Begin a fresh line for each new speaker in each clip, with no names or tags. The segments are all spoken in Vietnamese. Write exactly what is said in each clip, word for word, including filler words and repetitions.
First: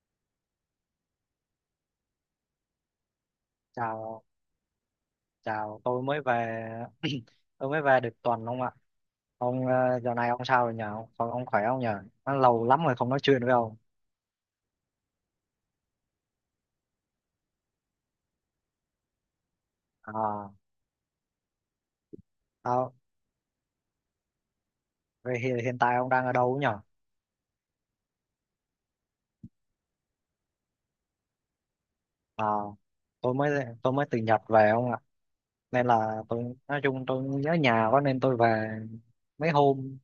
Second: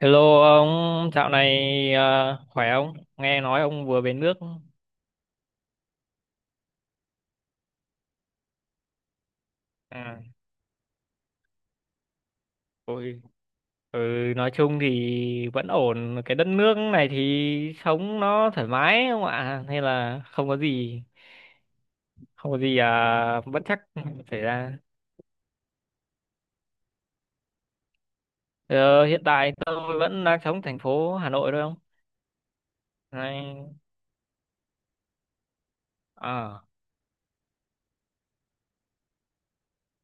Hello ông, dạo này à, khỏe không? Nghe nói ông vừa về
Chào,
nước.
chào, tôi mới về, tôi mới về được tuần ông ạ. Ông ờ, giờ
À,
này ông sao rồi nhờ? Ông, ông khỏe không nhờ? Nó lâu lắm rồi không nói
ôi,
chuyện với ông.
ừ, nói chung thì vẫn ổn. Cái đất nước này thì sống nó thoải mái không ạ? Hay là không
À,
có gì, không có gì
tao,
à, bất trắc xảy ra.
vậy hiện, hiện tại ông đang ở đâu nhờ?
Ờ, Hiện tại tôi vẫn đang sống thành phố Hà Nội thôi không?
À, tôi mới
Này,
tôi mới từ Nhật về ông ạ. Nên là tôi
à,
nói chung tôi nhớ nhà quá nên tôi về mấy hôm.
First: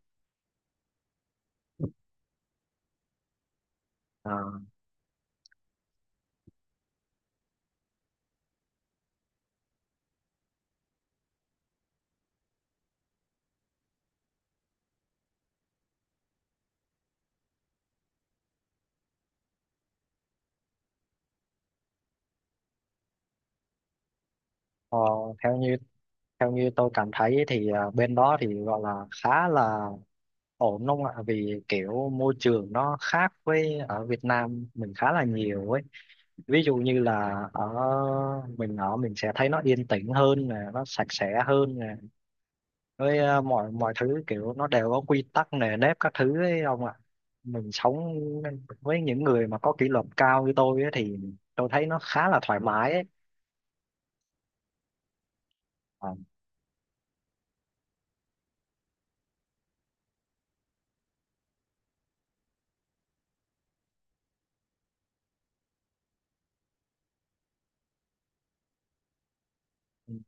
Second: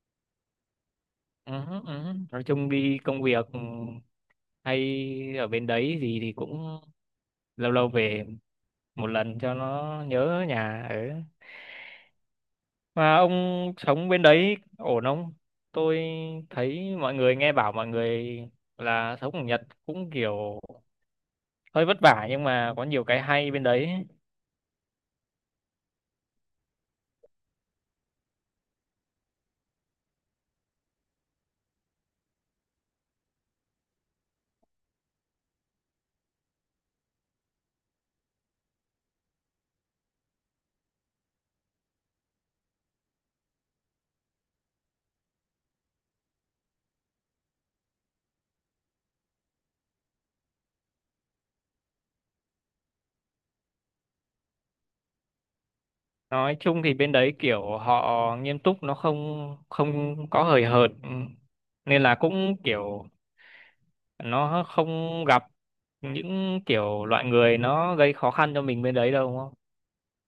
ừ, ừ. Nói chung đi công việc
À,
hay ở bên đấy gì thì cũng lâu lâu về một lần cho nó nhớ nhà ở. Mà ông sống bên đấy ổn không? Tôi thấy mọi người nghe bảo mọi người là sống ở Nhật cũng kiểu hơi vất vả, nhưng mà có nhiều cái hay bên đấy.
Ờ, theo như theo như tôi cảm thấy ấy thì à, bên đó thì gọi là khá là ổn đúng không ạ, vì kiểu môi trường nó khác với ở Việt Nam mình khá là nhiều ấy, ví dụ như là ở mình, ở mình sẽ thấy nó yên tĩnh hơn nè, nó sạch sẽ hơn nè, với à, mọi mọi thứ kiểu nó đều có quy tắc nề nếp các thứ ấy ông ạ. Mình sống với những người mà có kỷ luật cao như tôi ấy thì tôi thấy nó khá là thoải mái ấy. Ờ.
Nói chung thì bên đấy kiểu họ nghiêm túc, nó không không có hời hợt. Ừ. Nên là cũng kiểu nó không gặp những kiểu loại người nó gây khó khăn cho mình bên đấy đâu, đúng không?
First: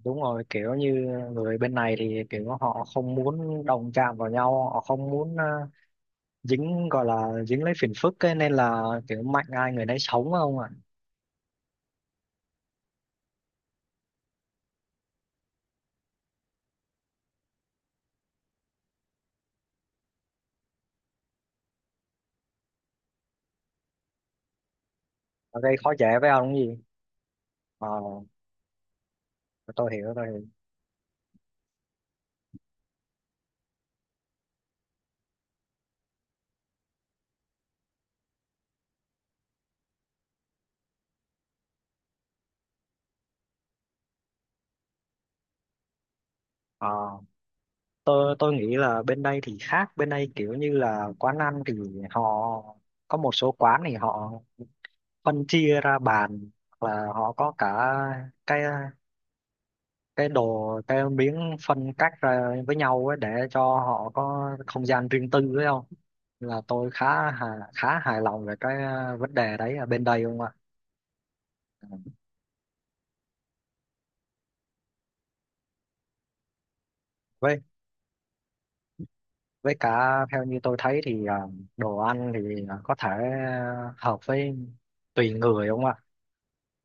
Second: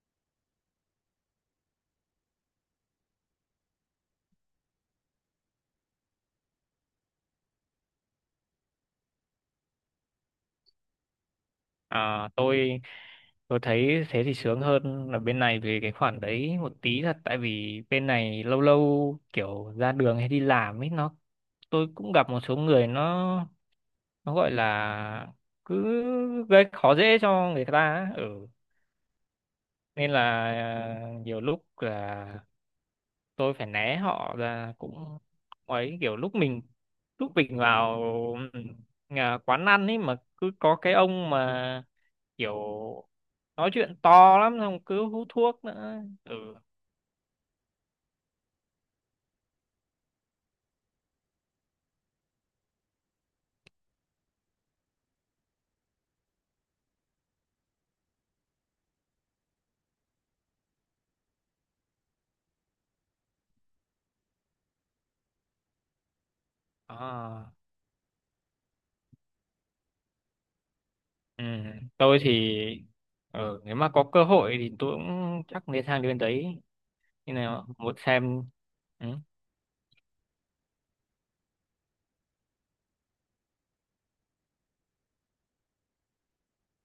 Đúng rồi, kiểu như người bên này thì kiểu họ không muốn đụng chạm vào nhau, họ không muốn ờ, dính, gọi là dính lấy phiền phức ấy, nên là kiểu mạnh ai người nấy sống không ạ.
À, tôi Tôi thấy thế thì sướng hơn là bên này về cái khoản đấy một tí thật. Tại vì bên này lâu lâu kiểu ra đường hay đi làm ấy, nó tôi cũng gặp một số người nó nó gọi là
Ở gây khó
cứ
dễ với ông cái
gây
gì.
khó dễ cho người
Ờ,
ta ấy. Ừ.
tôi
Nên
hiểu,
là
tôi hiểu
à, nhiều lúc là tôi phải né họ ra, cũng ấy kiểu lúc mình lúc mình vào, ừ, nhà quán ăn ấy, mà cứ có cái ông mà kiểu nói chuyện to lắm xong cứ hút thuốc nữa ừ
ờ, tôi tôi nghĩ là bên đây thì khác, bên đây kiểu như là quán ăn thì họ, có một số quán thì họ phân chia ra bàn, hoặc là họ có cả cái cái đồ, cái miếng phân cắt ra với nhau ấy để cho họ có không gian riêng tư ấy không, là tôi khá
à,
hài, khá hài lòng về cái ờ, vấn đề đấy ở bên đây không ạ.
ừ tôi thì, ừ, nếu mà có cơ hội thì tôi cũng chắc nên sang đến đấy như
với
nào muốn xem. Ừ.
với cả theo như tôi thấy thì ờ, đồ ăn thì có thể ờ, hợp với, tùy người không ạ,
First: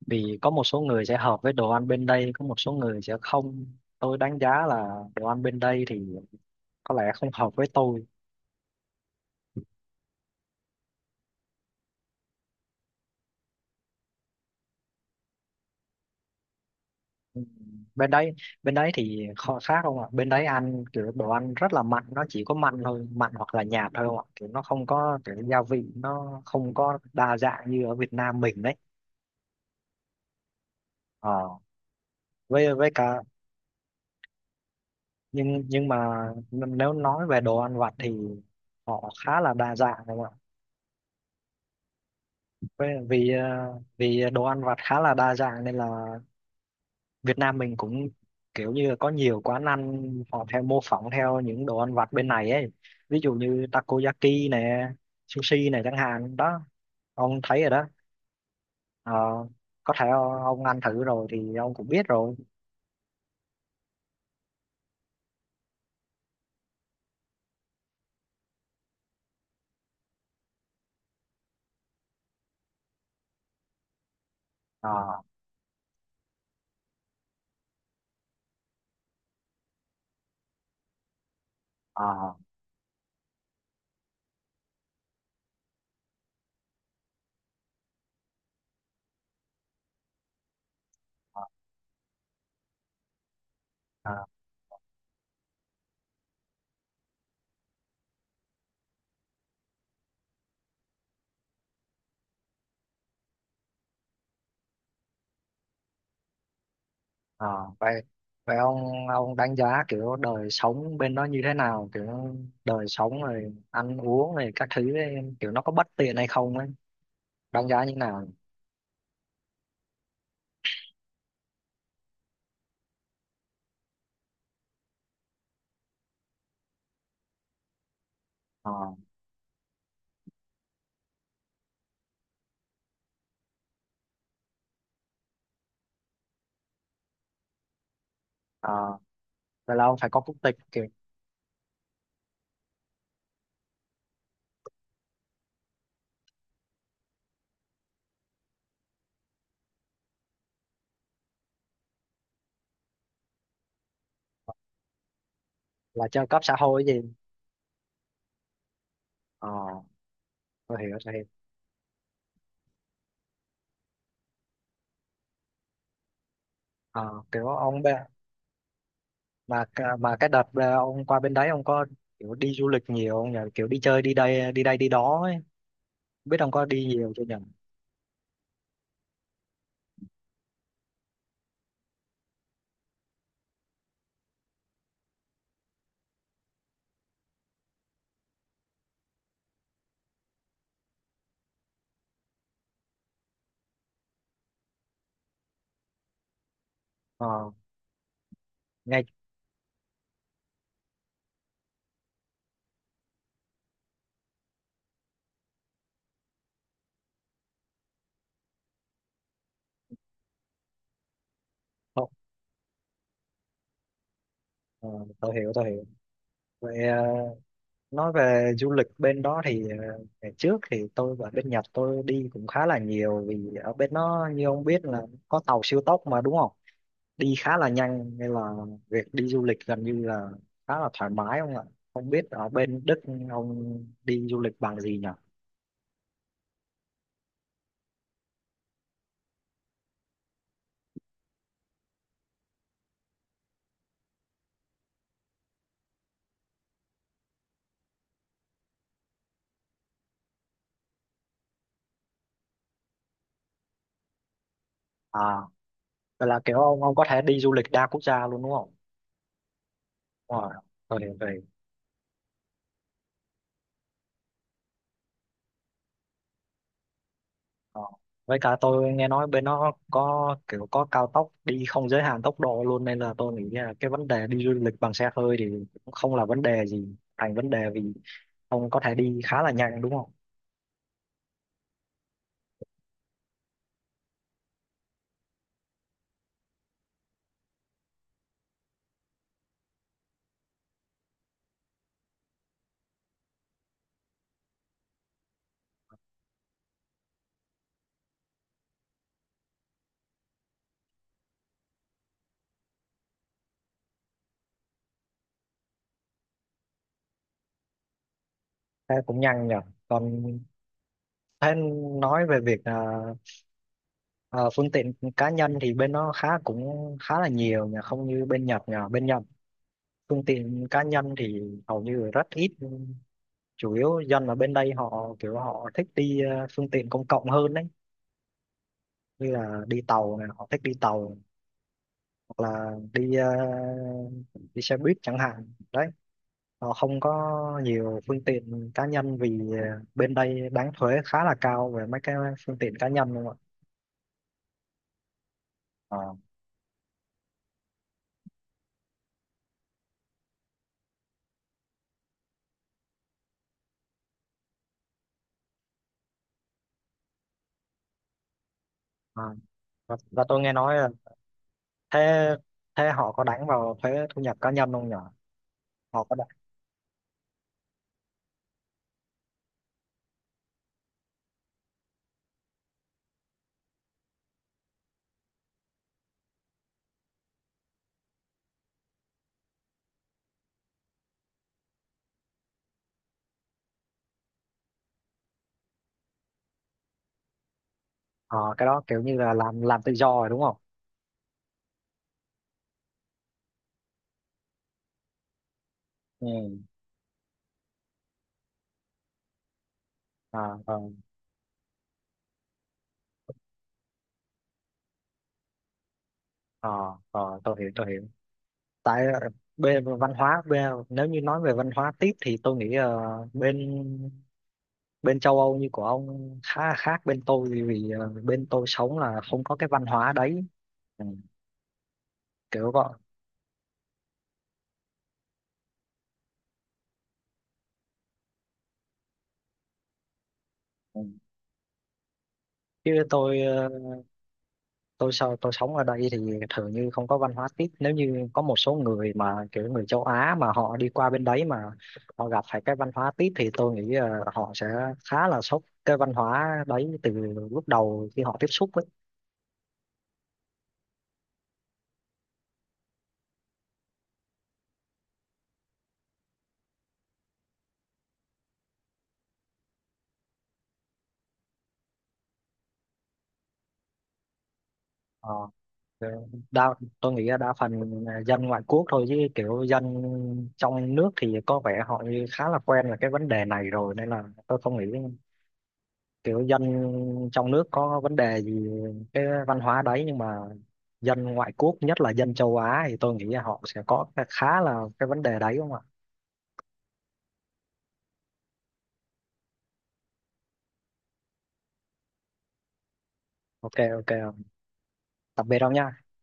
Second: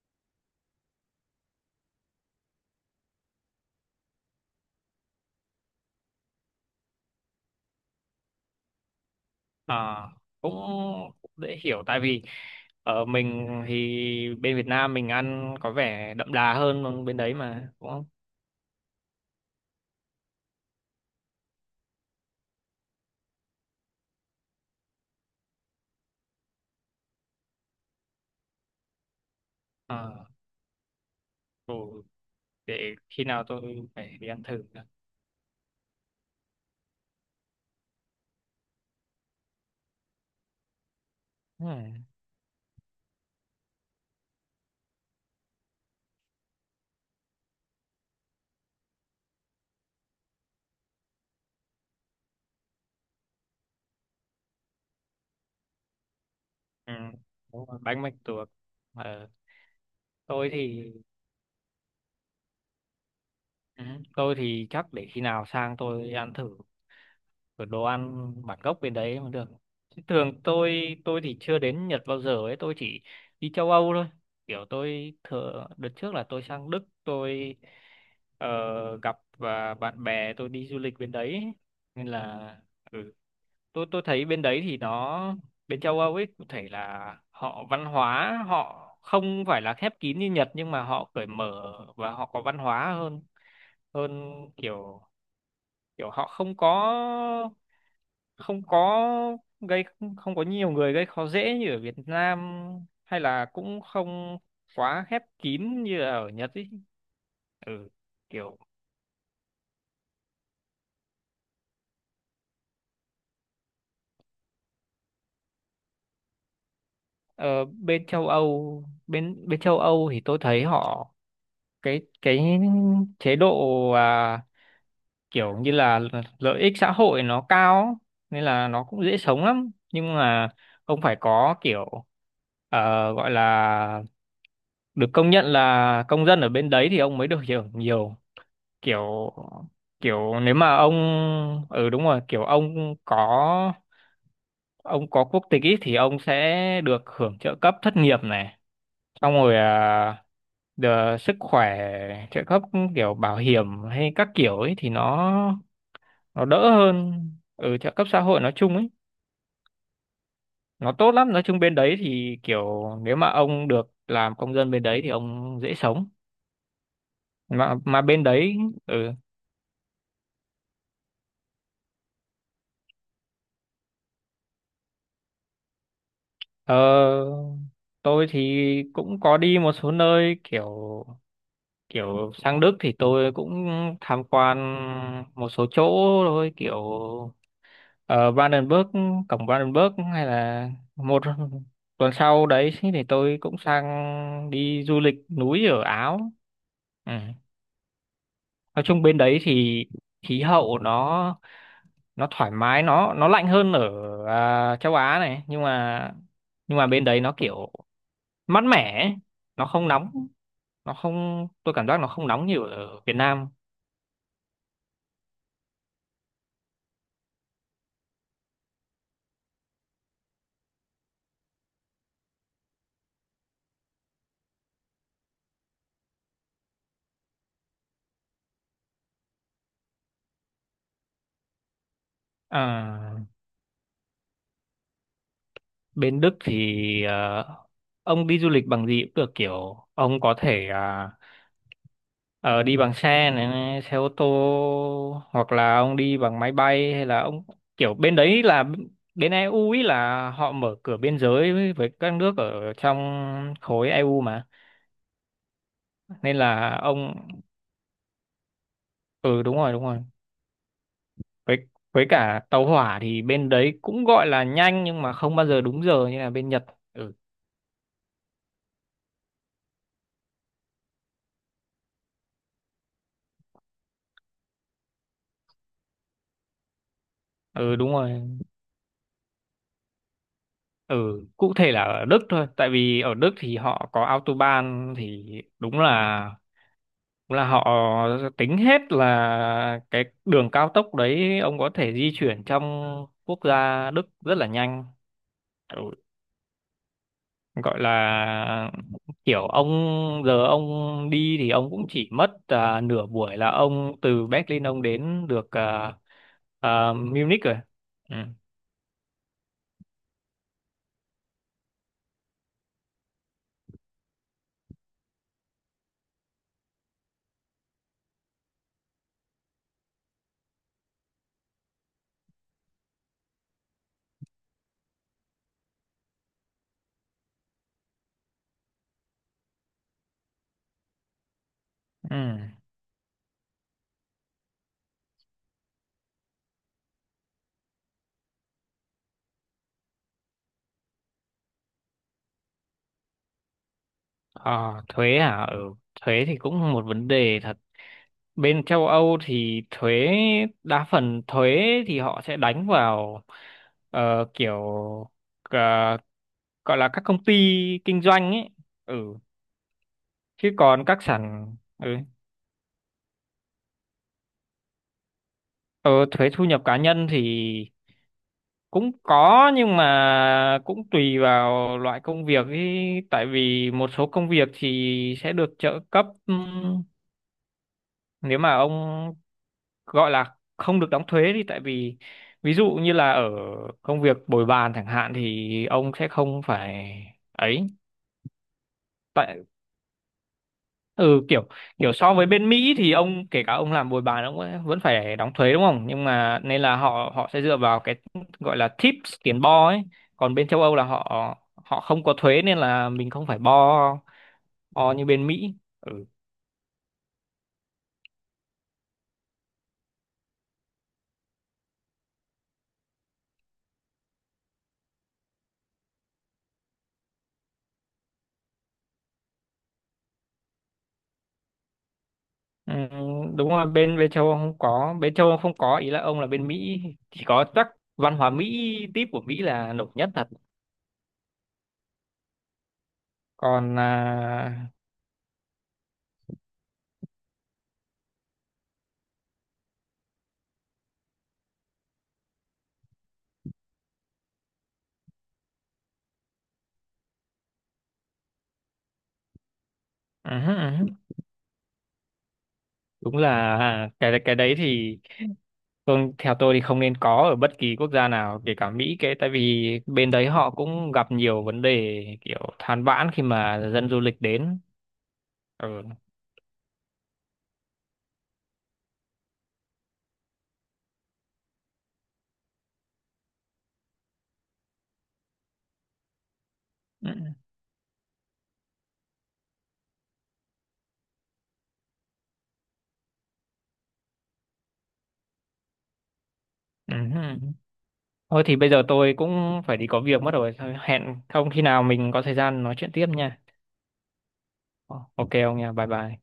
vì có một số người sẽ hợp với đồ ăn bên đây, có một số người sẽ không. Tôi đánh giá là đồ ăn bên đây thì có lẽ không hợp với tôi.
à, Cũng dễ hiểu, tại vì ở mình thì bên Việt Nam mình ăn có vẻ đậm đà hơn, còn bên đấy
Ừ.
mà đúng không?
bên đấy bên đấy thì kho khác không ạ, bên đấy ăn kiểu đồ ăn rất là mặn, nó chỉ có mặn thôi, mặn hoặc là nhạt thôi không ạ, kiểu nó không có kiểu gia vị, nó không có đa dạng như ở Việt Nam mình đấy.
à,
Ờ,
ừ.
với với
Để
cả
khi nào tôi phải đi ăn thử nữa.
nhưng nhưng mà n- nếu nói về đồ ăn vặt thì họ khá là đa dạng không ạ.
Ừ.
Với- vì ờ, vì đồ ăn vặt khá là đa dạng nên là Việt Nam mình cũng kiểu như là có nhiều quán ăn, họ theo mô phỏng theo những đồ ăn vặt bên này ấy, ví dụ như takoyaki nè, sushi này chẳng hạn đó,
Ừ.
ông thấy
Đúng
rồi
rồi,
đó.
bánh mạch tuộc.
Ờ,
Ờ,
có thể
tôi
ông ăn
thì.
thử rồi thì ông cũng biết rồi.
Ừ. Tôi thì chắc để khi nào sang tôi ăn thử cái đồ ăn bản gốc bên đấy mới được. Chứ thường tôi tôi thì chưa đến Nhật bao giờ ấy, tôi chỉ đi châu Âu thôi. Kiểu
Ờ,
tôi thường đợt trước là tôi sang Đức, tôi ờ, gặp và bạn bè tôi đi du lịch bên đấy ấy. Nên
ờ,
là ừ, tôi tôi thấy bên đấy thì nó, bên châu Âu ấy có thể là họ văn hóa họ không phải là khép kín như Nhật, nhưng mà họ cởi
ờ,
mở và họ có văn hóa hơn
ờ,
hơn kiểu kiểu họ không có không có gây không có nhiều người gây khó dễ như ở Việt Nam, hay là cũng không quá khép kín như là ở Nhật ấy.
ờ.
Ừ
vậy vậy
kiểu
ông ông đánh giá kiểu đời sống bên đó như thế nào, kiểu đời sống rồi ăn uống rồi các thứ ấy, kiểu nó có bất tiện hay không ấy,
ờ,
đánh giá như
Bên
nào.
châu Âu, bên bên châu Âu thì tôi thấy họ, cái cái chế độ, à, kiểu như là lợi ích xã hội nó cao, nên là
Ờ,
nó cũng dễ sống lắm. Nhưng mà ông phải có kiểu, ờ, gọi là được công nhận là công dân ở bên đấy thì ông mới được hưởng nhiều.
ờ.
kiểu
Vậy là ông phải có quốc
kiểu nếu
tịch.
mà ông, ừ đúng rồi, kiểu ông có ông có quốc tịch ý, thì ông sẽ được hưởng trợ cấp thất nghiệp này, xong rồi, à, đờ- sức khỏe, trợ cấp, kiểu bảo hiểm hay các kiểu ấy thì nó
Là trợ cấp
nó
xã
đỡ
hội gì.
hơn. Ừ trợ cấp xã hội nói chung ấy,
Ờ, tôi
nó
hiểu,
tốt
tôi hiểu
lắm. Nói chung bên đấy thì kiểu nếu mà ông được làm công dân bên đấy thì ông dễ sống,
ờ, kiểu
mà
ông
mà
bê-
bên đấy. ừ,
mà c- mà cái đợt ờ, ông qua bên đấy ông có kiểu đi du lịch nhiều không nhỉ, kiểu đi chơi đi đây, đi đây đi đó ấy. Không biết ông có đi nhiều chưa nhỉ.
ờ, tôi thì cũng có đi một số nơi, kiểu kiểu sang Đức thì tôi cũng tham quan một số chỗ thôi, kiểu ở Brandenburg, cổng Brandenburg hay là một tuần sau đấy thì tôi cũng sang đi du lịch núi ở Áo. Ừ.
Ờ
Nói chung
nghe
bên đấy thì khí hậu nó nó thoải mái, nó nó lạnh hơn ở à, châu Á này. Nhưng mà nhưng mà bên đấy nó kiểu mát mẻ ấy. Nó không nóng, nó không tôi cảm giác
không
nó không nóng nhiều ở Việt Nam.
ờ, tôi hiểu, tôi hiểu vậy ờ, nói về du lịch bên đó thì ờ, ngày trước thì tôi ở bên Nhật tôi đi cũng khá là nhiều, vì ở bên nó như ông biết là có tàu siêu tốc mà đúng không, đi khá là nhanh nên là việc đi du lịch gần như là khá là thoải mái không ạ. Không biết ở bên Đức
à,
ông đi du lịch bằng gì nhỉ.
Bên Đức thì, à, ông đi du lịch bằng gì cũng được, kiểu ông có thể, à, ờ, đi bằng xe, này, này, xe ô tô, hoặc là ông đi bằng máy bay, hay là ông kiểu bên đấy là bên e u ấy là họ mở cửa biên giới với với các nước ở trong khối e u mà.
À, vậy
Nên
là kiểu
là
ông ông có
ông,
thể đi du lịch đa quốc gia luôn đúng không.
ừ đúng rồi, đúng rồi.
Wow, tôi hiểu rồi.
Với với cả, tàu hỏa thì bên đấy cũng gọi là nhanh, nhưng mà không bao giờ đúng giờ như là bên Nhật. Ừ.
Ờ. Với cả tôi nghe nói bên nó có kiểu có cao tốc đi không giới hạn tốc độ luôn, nên là tôi nghĩ là cái vấn đề đi du lịch bằng xe hơi thì cũng không là vấn đề gì, thành vấn đề
Ừ,
vì
đúng rồi.
ông có thể đi khá là nhanh đúng không.
Ừ. Cụ thể là ở Đức thôi, tại vì ở Đức thì họ có autobahn, thì đúng là đúng là họ tính hết là cái đường cao tốc đấy, ông có thể di chuyển trong quốc gia Đức rất là nhanh. ừ Gọi là, kiểu ông giờ ông đi thì ông cũng chỉ mất à, nửa buổi là ông từ Berlin ông đến được, à, à, Munich rồi. Ừ.
Thế cũng nhanh nhỉ. Còn thế nói về việc à, Ờ, phương tiện cá nhân thì bên nó khá cũng khá là nhiều nhờ, không như bên Nhật nhờ, bên Nhật phương tiện cá nhân thì hầu như rất ít, chủ yếu dân ở bên đây họ kiểu họ thích đi ờ, phương tiện công cộng hơn đấy, như là đi tàu này, họ thích đi tàu,
Ừ.
hoặc là đi ờ, đi xe buýt chẳng hạn đấy, họ không có nhiều phương tiện cá nhân vì ờ, bên đây đánh thuế khá là cao về mấy cái phương tiện cá nhân luôn ạ.
Ờ, Thuế hả. Ừ.
Ờ,
Thuế thì cũng một vấn đề thật. Bên châu Âu thì thuế, đa phần thuế thì họ sẽ đánh vào, ờ, kiểu, ờ, gọi là các công ty kinh doanh ấy. ừ
ờ. và, và tôi
Chứ
nghe nói
còn
là,
các sản. Ừ.
thế, thế họ có đánh vào thuế thu nhập cá nhân không nhỉ,
Ờ,
họ có đánh.
Thuế thu nhập cá nhân thì cũng có, nhưng mà cũng tùy vào loại công việc ý. Tại vì một số công việc thì sẽ được trợ cấp, ừm, nếu mà ông gọi là không được đóng thuế đi. Tại vì ví dụ như là ở công việc bồi bàn chẳng hạn thì ông sẽ không phải ấy,
Ờ, cái đó kiểu như là
tại,
làm làm tự do rồi đúng không.
ừ kiểu kiểu so với bên Mỹ thì ông, kể cả ông làm bồi bàn, ông vẫn vẫn phải đóng thuế đúng không, nhưng mà
ừ
nên là họ họ sẽ dựa vào cái gọi là tips tiền bo ấy. Còn
à
bên châu Âu
ờ
là họ họ không có thuế, nên là mình không phải bo bo như bên Mỹ. Ừ.
ờ ờ, tôi hiểu, tôi hiểu tại ờ, bên văn hóa bên, nếu như nói về văn hóa tiếp thì tôi nghĩ ờ, bên, bên châu Âu như của ông khá là khác bên tôi vì, vì ờ, bên tôi sống là không có cái văn hóa đấy. Ừ, kiểu
Ừ,
gọi.
đúng rồi, bên bên châu Âu không có bên châu Âu không có ý là ông là bên Mỹ. Chỉ có chắc văn hóa Mỹ tip của Mỹ là nổi nhất thật.
Ừ, chứ tôi ờ,
Còn à,
tôi sao tôi sống ở đây thì thường như không có văn hóa tiếp, nếu như có một số người mà kiểu người châu Á mà họ đi qua bên đấy mà họ gặp phải cái văn hóa tiếp thì tôi nghĩ ờ, họ sẽ khá là sốc cái văn hóa đấy từ lúc đầu khi họ tiếp xúc ấy.
ừ, ừ, ừ. Đúng là à, cái cái đấy thì, vâng, theo tôi thì không nên có ở bất kỳ quốc gia nào, kể cả Mỹ, cái tại vì bên đấy họ cũng gặp nhiều vấn đề kiểu than vãn khi mà dân du lịch đến.
Ờ,
Ừ.
ờ, đa, tôi nghĩ là đa phần là dân ngoại quốc thôi, chứ kiểu dân trong nước thì có vẻ họ như khá là quen là cái vấn đề này rồi, nên là tôi không nghĩ kiểu dân
Ừ.
trong nước có vấn đề gì cái văn hóa đấy, nhưng mà dân ngoại quốc nhất là dân châu Á thì tôi nghĩ là họ sẽ có khá là cái vấn đề đấy đúng không ạ.
Ừ. Thôi thì bây giờ tôi cũng phải đi có việc mất rồi. Thôi, hẹn không khi nào mình có thời gian nói chuyện tiếp nha.
OK, OK,
Ok
tạm
ông
biệt
nha,
ông
bye
nha.
bye.